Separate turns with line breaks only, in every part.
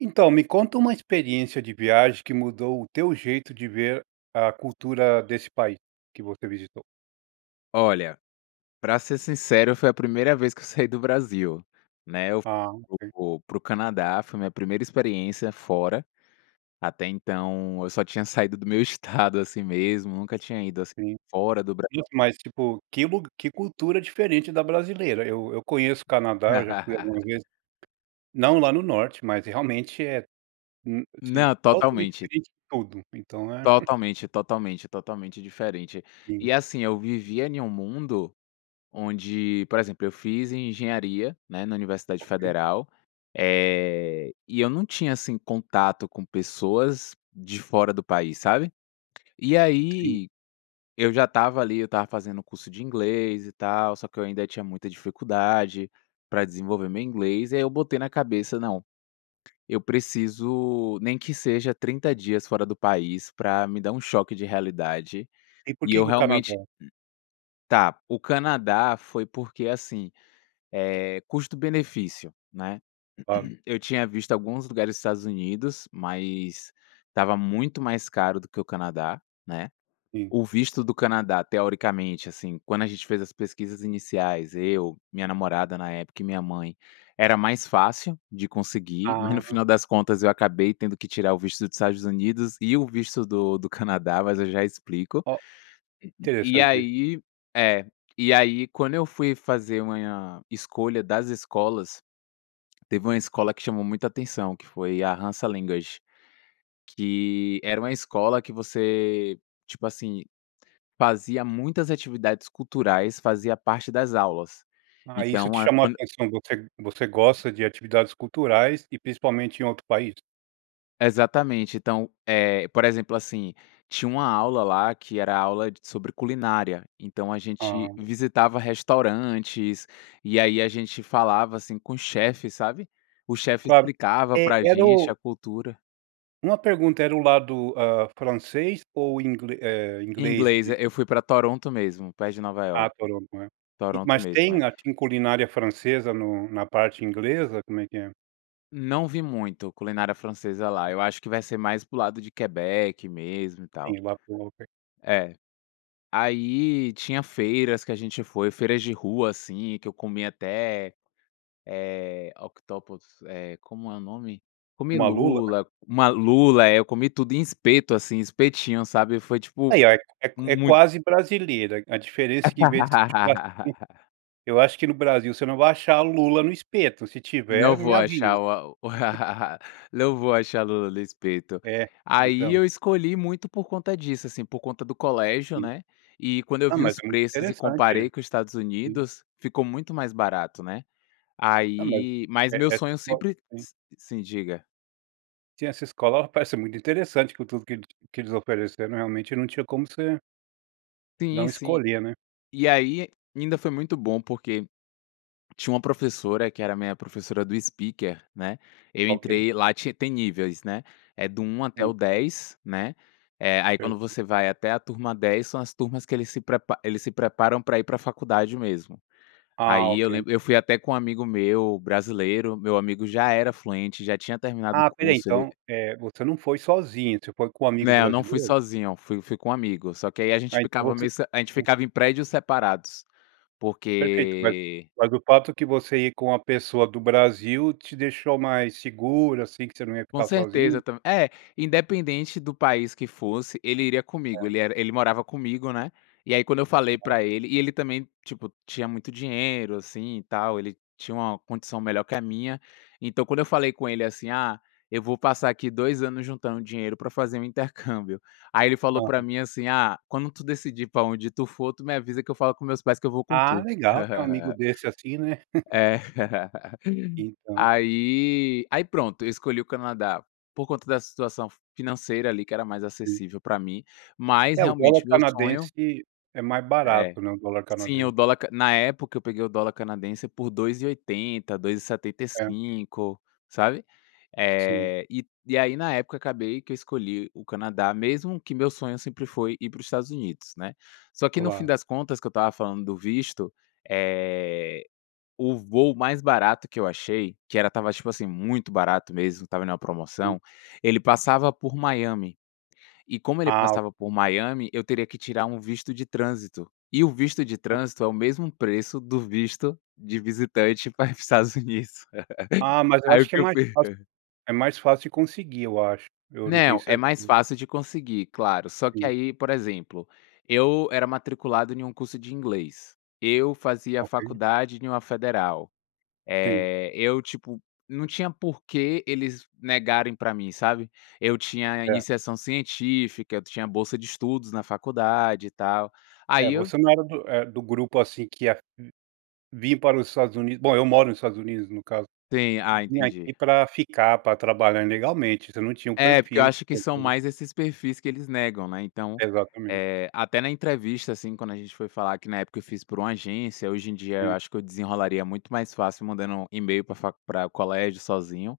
Então me conta uma experiência de viagem que mudou o teu jeito de ver a cultura desse país que você visitou.
Olha, pra ser sincero foi a primeira vez que eu saí do Brasil. Né. Eu
A
fui
ok.
para o para o Canadá. Foi minha primeira experiência fora, até então eu só tinha saído do meu estado assim mesmo, nunca tinha ido assim
Sim,
fora do Bra
isso mas tipo, que lu que cultura diferente da brasileira. Eu eu conheço o Canadá, eu já fui algumas vezes, não lá no norte, mas realmente é n assim,
Não,
totalmente
totalmente.
diferente de tudo, então né.
Totalmente, totalmente, totalmente diferente.
Sim.
E assim, eu vivia em um mundo, onde por exemplo eu fiz em engenharia, né, na universidade
Ok.
federal, eh, e eu não tinha assim contato com pessoas de fora do país sabe? E
Sim.
aí, eu já estava ali, eu estava fazendo curso de inglês e tal, só que eu ainda tinha muita dificuldade pra desenvolver meu inglês. E aí eu botei na cabeça "não, eu preciso nem que seja 30 dias fora do país para me dar choque de realidade,
E por
e
quê
eu
que o
realmente",
carnaval?
o Canadá foi porque assim, é custo benefício, né.
Claro.
Eu tinha visto alguns lugares dos Estados Unidos, mas estava muito mais caro do que o Canadá, né,
Sim.
o visto do Canadá teoricamente assim, quando a gente fez as pesquisas iniciais eu, minha namorada na época e minha mãe, era mais fácil de conseguir, mas no
Ah.
final das contas eu acabei tendo que tirar o visto do Estados Unidos e o visto do do Canadá mas eu já explico.
Ó,
E
interessante isso.
aí, é e aí quando eu fui fazer a minha escolha das escolas, teve uma escola que chamou muita atenção que foi a Hansa Language, que era uma escola que você, tipo assim, fazia muitas atividades culturais fazia parte das aulas.
Ah, isso te
Então a
chamou
quando
atenção, você você gosta de atividades culturais e principalmente em outro país?
Exatamente! Então, eh, por exemplo, assim, tinha uma aula lá, que era aula d sobre culinária, então a gente
Hã.
visitava restaurantes, e aí, a gente falava, assim, com chefes, sabe. O chefe
Claro!
explicava
É,
pra
era
gente
o
a cultura.
uma pergunta: era o lado, hã, francês ou ingle eh,
Em
inglês
inglês,
de
é. Eu fui pra Toronto mesmo, perto de Nova
Ah,
Iorque.
Toronto, né? E,
Toronto
mas
mesmo,
tem,
é.
assim, culinária francesa no na parte inglesa? Como é que é?
Não vi muito culinária francesa lá. Eu acho que vai ser mais para o lado de Quebec mesmo e tal.
Sim, lá tu não tem.
É. Aí, tinha feiras que a gente foi. Feiras de rua, assim, que eu comi até eh, octopus, eh, como é o nome? Comi
Uma lula?
lula! Uma lula, é, eu comi tudo, em espeto assim, espetinho sabe? Foi tipo,
Ai, ó! É é q é q é
muito
quase brasileira. A diferença é que, em vez de ser churrasquinho Eu acho que, no Brasil, você não vai achar o Lula no espeto. Se
Não
tiver, me
vou
avisa.
achar o a. Não vou achar Lula no espeto.
É,
Aí,
então.
eu escolhi muito por conta disso, assim, por conta do colégio,
Sim.
né, e quando eu
Ah,
vi
mas
os
é muito
preços e
interessante.
comparei com os Estados
Sim.
Unidos, ficou muito mais barato, né?
Ah, mas
Aí Mas
É,
meu
essa
sonho
só
sempre
se
Sim, diga.
Sim, essa escola parece muito interessante com tudo que eles que eles ofereceram, realmente não tinha como você
Sim,
não
sim.
escolher, né.
E aí, ainda foi muito bom, porque tinha uma professora que era minha professora do speaker, né. Eu
Ok.
entrei lá, tinha tem níveis, né. É do 1 até
Hum.
o 10, né. Eh, aí, quando
Certo.
você vai até a turma 10, são as turmas que eles se eles se prepa eles se preparam para ir para a faculdade mesmo.
Ah,
Aí eu
ok.
lembro, eu fui até com amigo meu brasileiro, meu amigo já era fluente, já tinha terminado o
Ah, espera aí,
curso, ele
então, eh, você não foi sozinho, você foi com um amigo
Não, não fui
brasileiro?
sozinho, fui fui com um amigo, só que aí a gente
Aí, então,
ficava
você,
meio se a gente
hum
ficava em prédios separados,
Perfeito, mas
porque
mas o fato que você ir com uma pessoa do Brasil te deixou mais seguro, assim, que você não ia
Com
ficar sozinho?
certeza, tamb é independente do país que fosse, ele iria comigo,
É.
ele era ele morava comigo, né. E aí, quando eu falei
Aham.
pra ele e ele também, tipo, tinha muito dinheiro, assim e tal, ele tinha uma condição melhor que a minha, então, quando eu falei com ele, assim: "Ah, eu vou passar aqui 2 anos juntando dinheiro para fazer um intercâmbio". Aí ele falou para
Aham.
mim, assim: "Ah, quando tu decidir pra onde tu for, tu me avisa que eu falo com meus pais que eu vou com
Ah,
tu".
legal ter um amigo desse, assim, né.
É.
Então.
Aí aí pronto, eu escolhi o Canadá, por conta da situação financeira ali que era mais
Sim.
acessível para mim, mas
É, o dólar
realmente meu sonho
canadense é mais
É,
barato, né, o dólar
sim, o
canadense.
dólar na época, eu peguei o dólar canadense por 2,80, dois e setenta e
É.
cinco, sabe.
Sim.
Eh, e e aí, na época, acabei que escolhi o Canadá, mesmo que o meu sonho sempre foi ir para os Estados Unidos, né. Só que, no fim
Claro.
das contas, que eu estava falando do visto, eh, o voo mais barato que eu achei, que era estava assim, tipo, muito barato mesmo, ele tava na
Hum.
promoção, ele passava por Miami. E, como ele
Ah, o
passava por Miami, eu teria que tirar um visto de trânsito, e o visto de trânsito é o mesmo preço do visto de visitante para ir para os Estados Unidos.
Ah, mas eu
Aí
acho
o
que é
que eu
mais
fi
fácil é mais fácil conseguir, eu acho, eu não tenho
Não, é mais
certeza.
fácil de conseguir, claro, só que,
Sim.
aí, por exemplo, eu era matriculado em um curso de inglês. Eu fazia
Ok.
faculdade em uma federal.
Sim.
Eh, eu, tipo, não tinha por que eles negarem pra mim, sabe. Eu tinha
Certo.
iniciação científica, eu tinha bolsa de estudos na faculdade e tal.
É,
Aí eu
você não era do eh, do grupo, assim, que ia vir para os Estados Unidos bom, eu moro nos Estados Unidos no caso,
Sim, ah,
vir aqui
entendi.
para ficar, para trabalhar ilegalmente, você não tinha o
É, porque eu
perfil
acho que são
[unintelligible]
mais esses perfis que eles negam, né, então,
Exatamente.
eh, até na entrevista, assim, quando a gente foi falar, que na época eu fiz por uma agência, hoje em dia eu
Sim.
acho que eu desenrolaria muito mais fácil mandando email para a faculd para o colégio sozinho,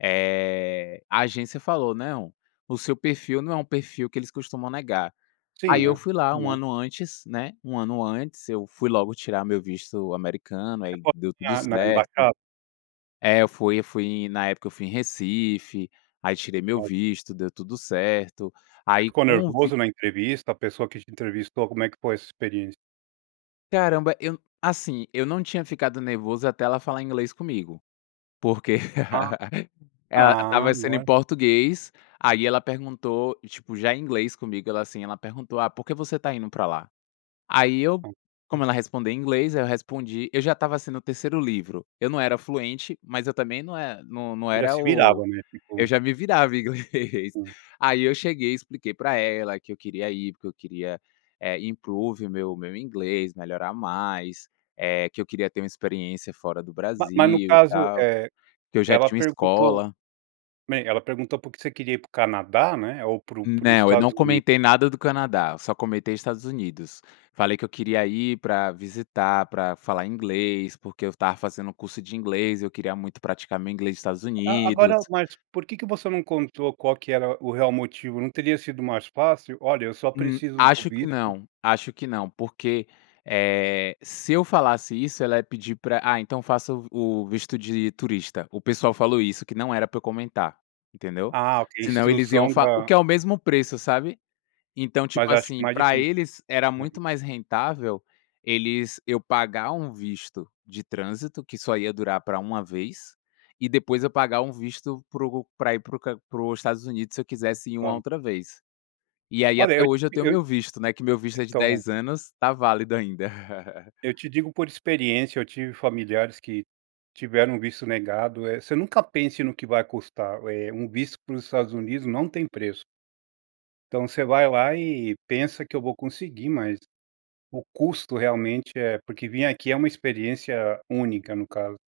eh, a agência falou: "Não, o seu perfil não é um perfil que eles costumam negar". Aí
Sim,
eu
é
fui lá 1
normal.
ano antes, né, 1 ano antes, eu fui logo tirar meu visto americano,
Você
aí
foi
deu tudo
lá na
certo.
embaixada?
É, eu eu fui, na época, eu fui em Recife, aí tirei meu
[unintelligible]
visto, deu tudo certo. Aí
Ficou
com o vi
nervoso na entrevista? A pessoa que te entrevistou, como é que foi essa experiência?
Caramba, eu, assim, eu não tinha ficado nervoso até ela falar inglês comigo, porque
Ah,
ela
ah,
estava sendo em
agora
português, aí ela perguntou, tipo, já em inglês comigo, ela, assim, ela perguntou: "Ah, por que você está indo para lá?" Aí eu,
[unintelligible]
como ela respondia em inglês, aí eu respondi eu já estava sendo o 3º livro, eu não era fluente, mas eu também não é não não
Já
era
se virava
o
mesmo, que
eu
bom.
já me virava, inglês.
Hum.
Aí eu cheguei e expliquei pra ela que eu queria ir porque eu queria, eh, improve o meu meu inglês, melhorar mais, eh, que eu queria ter uma experiência fora do
Ma mas no
Brasil e
caso,
tal,
eh,
que eu já
ela
tinha uma
perguntou,
escola.
né, ela perguntou porque você queria ir para o Canadá, né, ou para para os
Não, eu
Estados
não
Unidos?
comentei nada do Canadá, só comentei Estados Unidos. Falei que eu queria ir pra visitar, pra falar inglês, porque eu estava fazendo curso de inglês e eu queria muito praticar meu inglês nos Estados
A agora,
Unidos.
mas por que que você não contou qual que era o real motivo? Não teria sido mais fácil? "Olha, eu só
Hum,
preciso do
acho que
visto"
não, acho que não, porque, eh, se eu falasse isso, ela ia pedir pra "Ah, então faça o v o visto de turista". O pessoal falou isso, que não era pra eu comentar, entendeu?
Ah, ok.
Senão, eles iam
Instrução
fal por
da
que é o mesmo preço, sabe. Então,
Mas
tipo,
acho que
assim,
mais
para
difícil,
eles era
né.
muito mais rentável, eles eu pagar um visto de trânsito, que só ia durar pra 1 vez, e depois eu pagar um visto para o para ir para o Can para ir para os Estados Unidos, se eu quisesse ir uma
Claro.
outra vez. E aí,
Olha
até
eu
hoje, eu tenho o
eu,
meu visto, né, que meu visto é de
então.
10 anos, tá válido ainda.
Eu te digo por experiência, eu tive familiares que tiveram o visto negado, eh, você nunca pense no que vai custar, eh, um visto para os Estados Unidos não tem preço. Então, você vai lá e pensa: "Que eu vou conseguir", mas o custo, realmente, é porque vir aqui é uma experiência única no caso.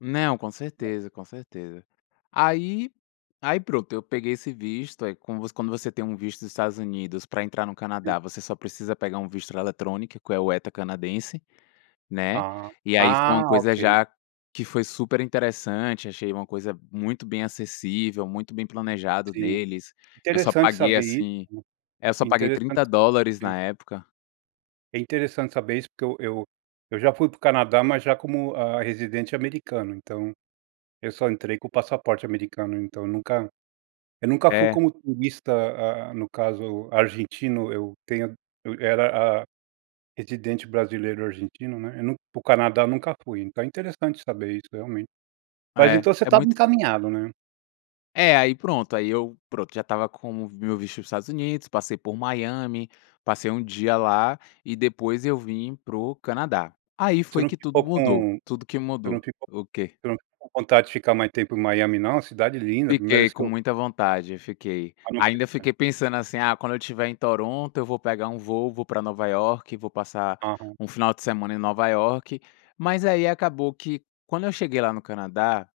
Não, com certeza, com certeza. Aí aí pronto, eu peguei esse visto, aí como você quando você tem um visto dos Estados Unidos pra entrar no
Sim.
Canadá, você só precisa pegar um visto eletrônico que é o ETA canadense, né?
Ah,
E aí foi
ah,
uma coisa
ok.
já que foi superinteressante, achei uma coisa muito bem acessível, muito bem planejado
Sim.
deles. Eu só
Interessante
paguei
saber isso,
assim É, eu só
né,
paguei
interessante
$30
saber.
na época.
É interessante saber isso, porque eu eu eu já fui pro Canadá, mas já como, hã, residente americano. Então, eu só entrei com o passaporte americano, então nunca eu nunca fui
É?
como turista, hã, no caso argentino. Eu tenho a eu era, hã, residente brasileiro argentino, né. Eu nun para o Canadá eu nunca fui. Então, é interessante saber isso realmente. Mas,
É,
então, você
é
estava
muito
encaminhado, né?
É, aí pronto, aí eu pronto, já estava como meu visto dos Estados Unidos, passei por Miami, passei 1 dia lá, e depois eu vim pro Canadá. Aí
Você
foi
não
que tudo
ficou
mudou,
com
tudo que
você não
mudou.
ficou
O quê?
você não ficou com vontade de ficar mais tempo em Miami não? A cidade linda, primeira
Fiquei
vez que
com
eu
muita vontade, fiquei. Ainda
[unintelligible]
fiquei pensando assim: "Ah, quando eu tiver em Toronto, eu vou pegar um voo, vou pra Nova Iorque, vou passar
Aham.
um final de semana em Nova Iorque", mas aí acabou que quando eu cheguei lá no Canadá,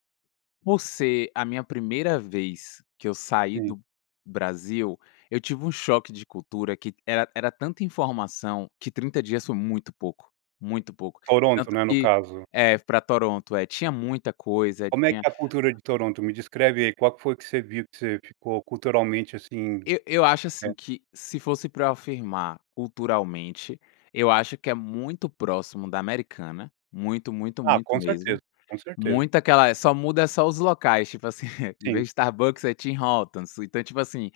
por ser a minha primeira vez que eu saí
Sim.
do Brasil, eu tive um choque de cultura que era era tanta informação que 30 dias foi muito pouco, muito pouco.
Toronto,
Tanto
né, no
que
caso?
É, pra Toronto, é. Tinha muita coisa,
Como é que
tinha
é a cultura de Toronto? Me descreve aí qual que foi que você viu que você ficou culturalmente assim
Eu eu acho
É.
assim que, se fosse pra eu afirmar culturalmente, eu acho que é muito próximo da americana, muito, muito,
Ah,
muito
com certeza,
mesmo,
com certeza.
muita aquela É, só muda é só os locais, tipo assim, em vez
Sim.
de Starbucks é Team Hortons, ou, então, tipo assim,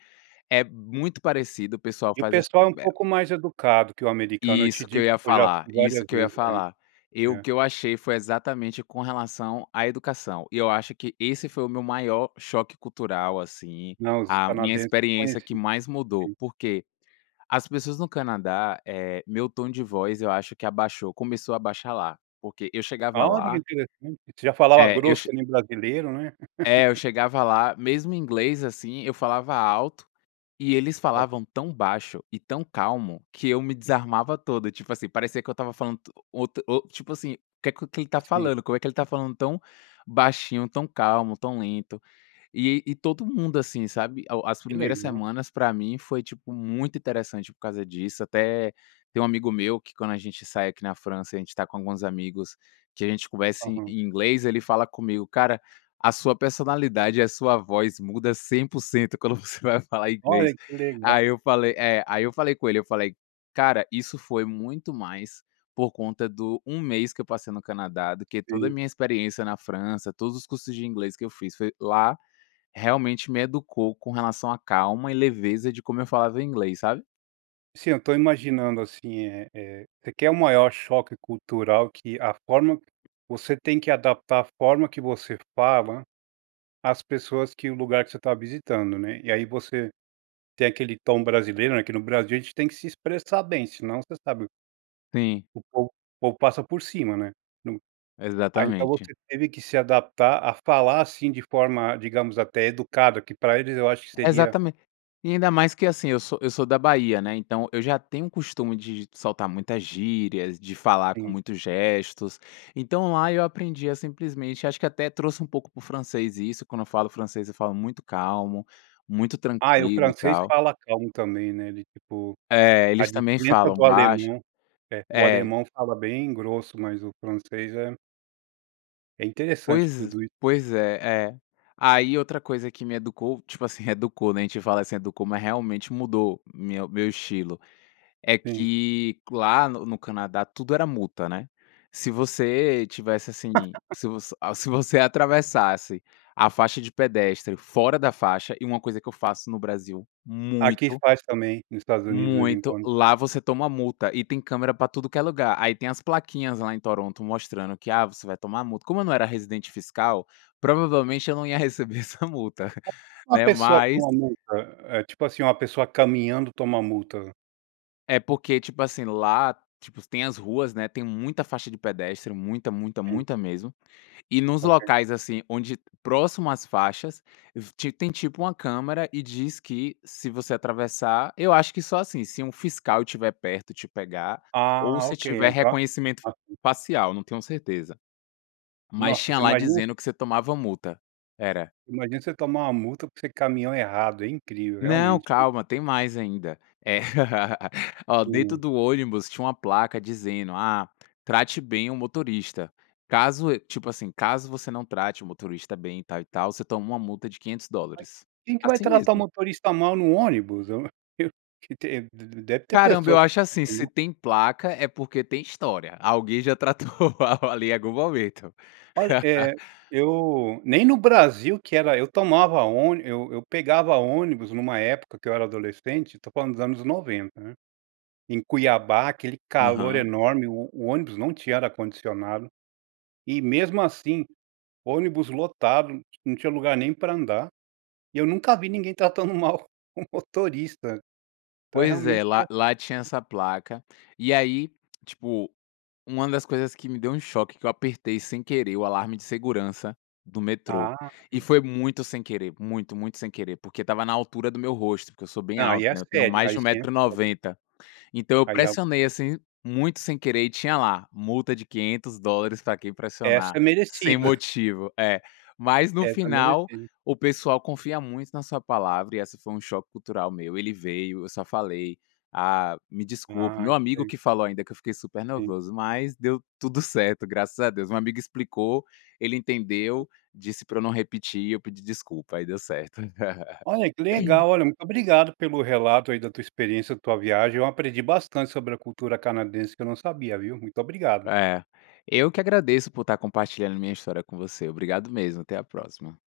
é muito parecido, o pessoal
E o
faz as
pessoal é um
[unintelligible]
pouco mais educado que o americano. Eu te
Isso que
digo,
eu ia
porque eu já
falar,
fui
isso
várias
que eu ia
vezes.
falar.
É,
E o
é.
que eu achei foi exatamente com relação à educação. E eu acho que esse foi o meu maior choque cultural, assim,
Não, os
a minha
canadenses não
experiência que
conheciam.
mais mudou,
Sim.
por quê? As pessoas no Canadá, eh meu tom de voz eu acho que abaixou, começou a baixar lá. Porque eu chegava
Olha que
lá
interessante! Você já falava
É, eu
grosso
che
que nem brasileiro, né?
É, eu chegava lá, mesmo em inglês, assim, eu falava alto, e eles
O
falavam tão baixo e tão calmo que eu me desarmava todo. Tipo assim, parecia que eu estava falando to um outo ou, tipo assim: “O que que ele está
Sim.
falando? Como é que ele está falando tão baixinho, tão calmo, tão lento?” E e todo mundo assim, sabe. A o as
Que
primeiras
legal.
semanas, pra mim, foi tipo muito interessante por causa disso. Até tem um amigo meu que, quando a gente sai aqui na França e a gente está com alguns amigos, que a gente conversa em
Aham.
inglês, ele fala comigo: “Cara, a sua personalidade e a sua voz muda 100% quando você vai falar inglês.”
Olha, que legal.
Aí eu falei É. Aí eu falei com ele, eu falei: “Cara, isso foi muito mais por conta do 1 mês que eu passei no Canadá do que toda a
Sim.
minha experiência na França, todos os cursos de inglês que eu fiz. Foi lá, realmente, me educou com relação à calma e leveza de como eu falava inglês", sabe?
Sim, eu tô imaginando assim, eh eh, requer um maior choque cultural que a forma você tem que adaptar a forma que você fala às pessoas que o lugar que você tá visitando, né. E aí, você tem aquele tom brasileiro né, que no Brasil a gente tem que se expressar bem, senão você sabe
Sim.
o povo o povo passa por cima, né, então aí então
Exatamente.
você teve que se adaptar a falar assim de forma, digamos, até educada que pra eles eu acho seria
Exatamen e ainda mais que assim, eu sou eu sou da Bahia né, então eu já tenho o costume de de soltar muitas gírias, de falar com
Sim.
muitos gestos, então lá eu aprendi a simplesmente acho que até trouxe um pouco para o francês isso, quando eu falo francês eu falo muito calmo, muito
Ai o
tranquilo e
francês
tal.
fala calmo também né? Do tipo
É
a
eles também
diferença
falam
do
baixo,
alemão é, o
é.
alemão fala bem grosso, mas o francês é É interessante
Pois
tudo i
pois é, é. Aí outra coisa que me educou, tipo assim, reeducou né, a gente fala assim “educou”, mas realmente mudou meu meu estilo. É
Sim.
que lá no no Canadá tudo era multa, né, se você estivesse assim se você a se você atravessasse a faixa de pedestre fora da faixa, e é uma coisa que eu faço no Brasil,
Aqui
muito
faz também nos Estados Unidos, de vez em
muito,
quando
lá você toma multa e tem câmera pra tudo que é lugar, aí tem as plaquinhas lá em Toronto mostrando que "ah, você vai tomar multa", como eu não era residente fiscal, provavelmente eu não ia receber essa multa,
Uma
né,
pessoa
mas
toma multa? É, tipo assim, uma pessoa caminhando toma multa?
É porque tipo assim lá, tipo, tem as ruas, né, tem muita faixa de pedestre muita, muita,
Sim.
muita mesmo, e nos
Ok.
locais assim onde próximo às faixas, vi ti tem tipo uma câmera e diz que se você atravessar, eu acho que só assim, se um fiscal estiver perto e te pegar, ou
Ah
se
ok, eh,
tiver
então
reconhecimento
Ah, sim.
facial não tenho certeza. Mas
Nossa
tinha
você
lá
imagina
dizendo que você tomava multa. Era.
imagina você tomar uma multa porque você caminhou errado, é incrível
Não,
realmente.
calma tem mais ainda. É ó, dentro
Sim.
do ônibus tinha uma placa dizendo “ah, trate bem o motorista”. Caso e tipo assim, caso você não trate o motorista bem e tal, e tal, você toma uma multa de quinhentos
Mas
dólares.
quem que vai
Assim
tratar o
mesmo.
motorista mal no ônibus? Eu q te de deve ter
Caramba,
pessoa
eu acho assim, se
[unintelligible]
tem placa é porque tem história. Alguém já tratou mal ali algum momento.
Olha, eh, eu nem no Brasil que era eu tomava ôni eu eu pegava ônibus numa época que eu era adolescente, tô falando dos anos 90, né. Em Cuiabá aquele calor
Aham.
enorme o o ônibus não tinha ar condicionado. E mesmo assim, ônibus lotado, não tinha lugar nem pra andar. E eu nunca vi ninguém tratando mal o motorista. Então é
Pois
realmente
é, lá lá tinha essa placa, e aí, tipo, uma das coisas que me deu um choque, que eu apertei sem querer o alarme de segurança do metrô,
Ah
e
sim.
foi muito sem querer, muito, muito sem querer, porque estava na altura do meu rosto, porque eu sou bem
Não, aí
alto
é
né, eu tenho
sério,
mais
aí
de 1
sim é
metro e
sério.
90. Então eu
Aí ao
pressionei assim, muito sem querer, e tinha lá “multa de $500 pra quem pressionar
Essa
sem
merecida.
motivo”, é. Mas no
Essa
final,
merecida.
o pessoal confia muito na sua palavra, e esse foi um choque cultural meu, ele veio, eu só falei: “Ah, me desculpa”,
Ah
meu
que
amigo
le
que falou ainda que eu fiquei super
Sim.
nervoso, mas deu tudo certo, graças a Deus. Uma amiga explicou, ele entendeu, disse pra eu não repetir e eu pedi desculpa, aí deu certo
Olha que legal, olha muito obrigado pelo relato aí da tua experiência da tua viagem, eu aprendi bastante sobre a cultura canadense que eu não sabia, viu? Muito obrigado.
É, eu que agradeço por tá compartilhando minha história com você, obrigado mesmo até à próxima.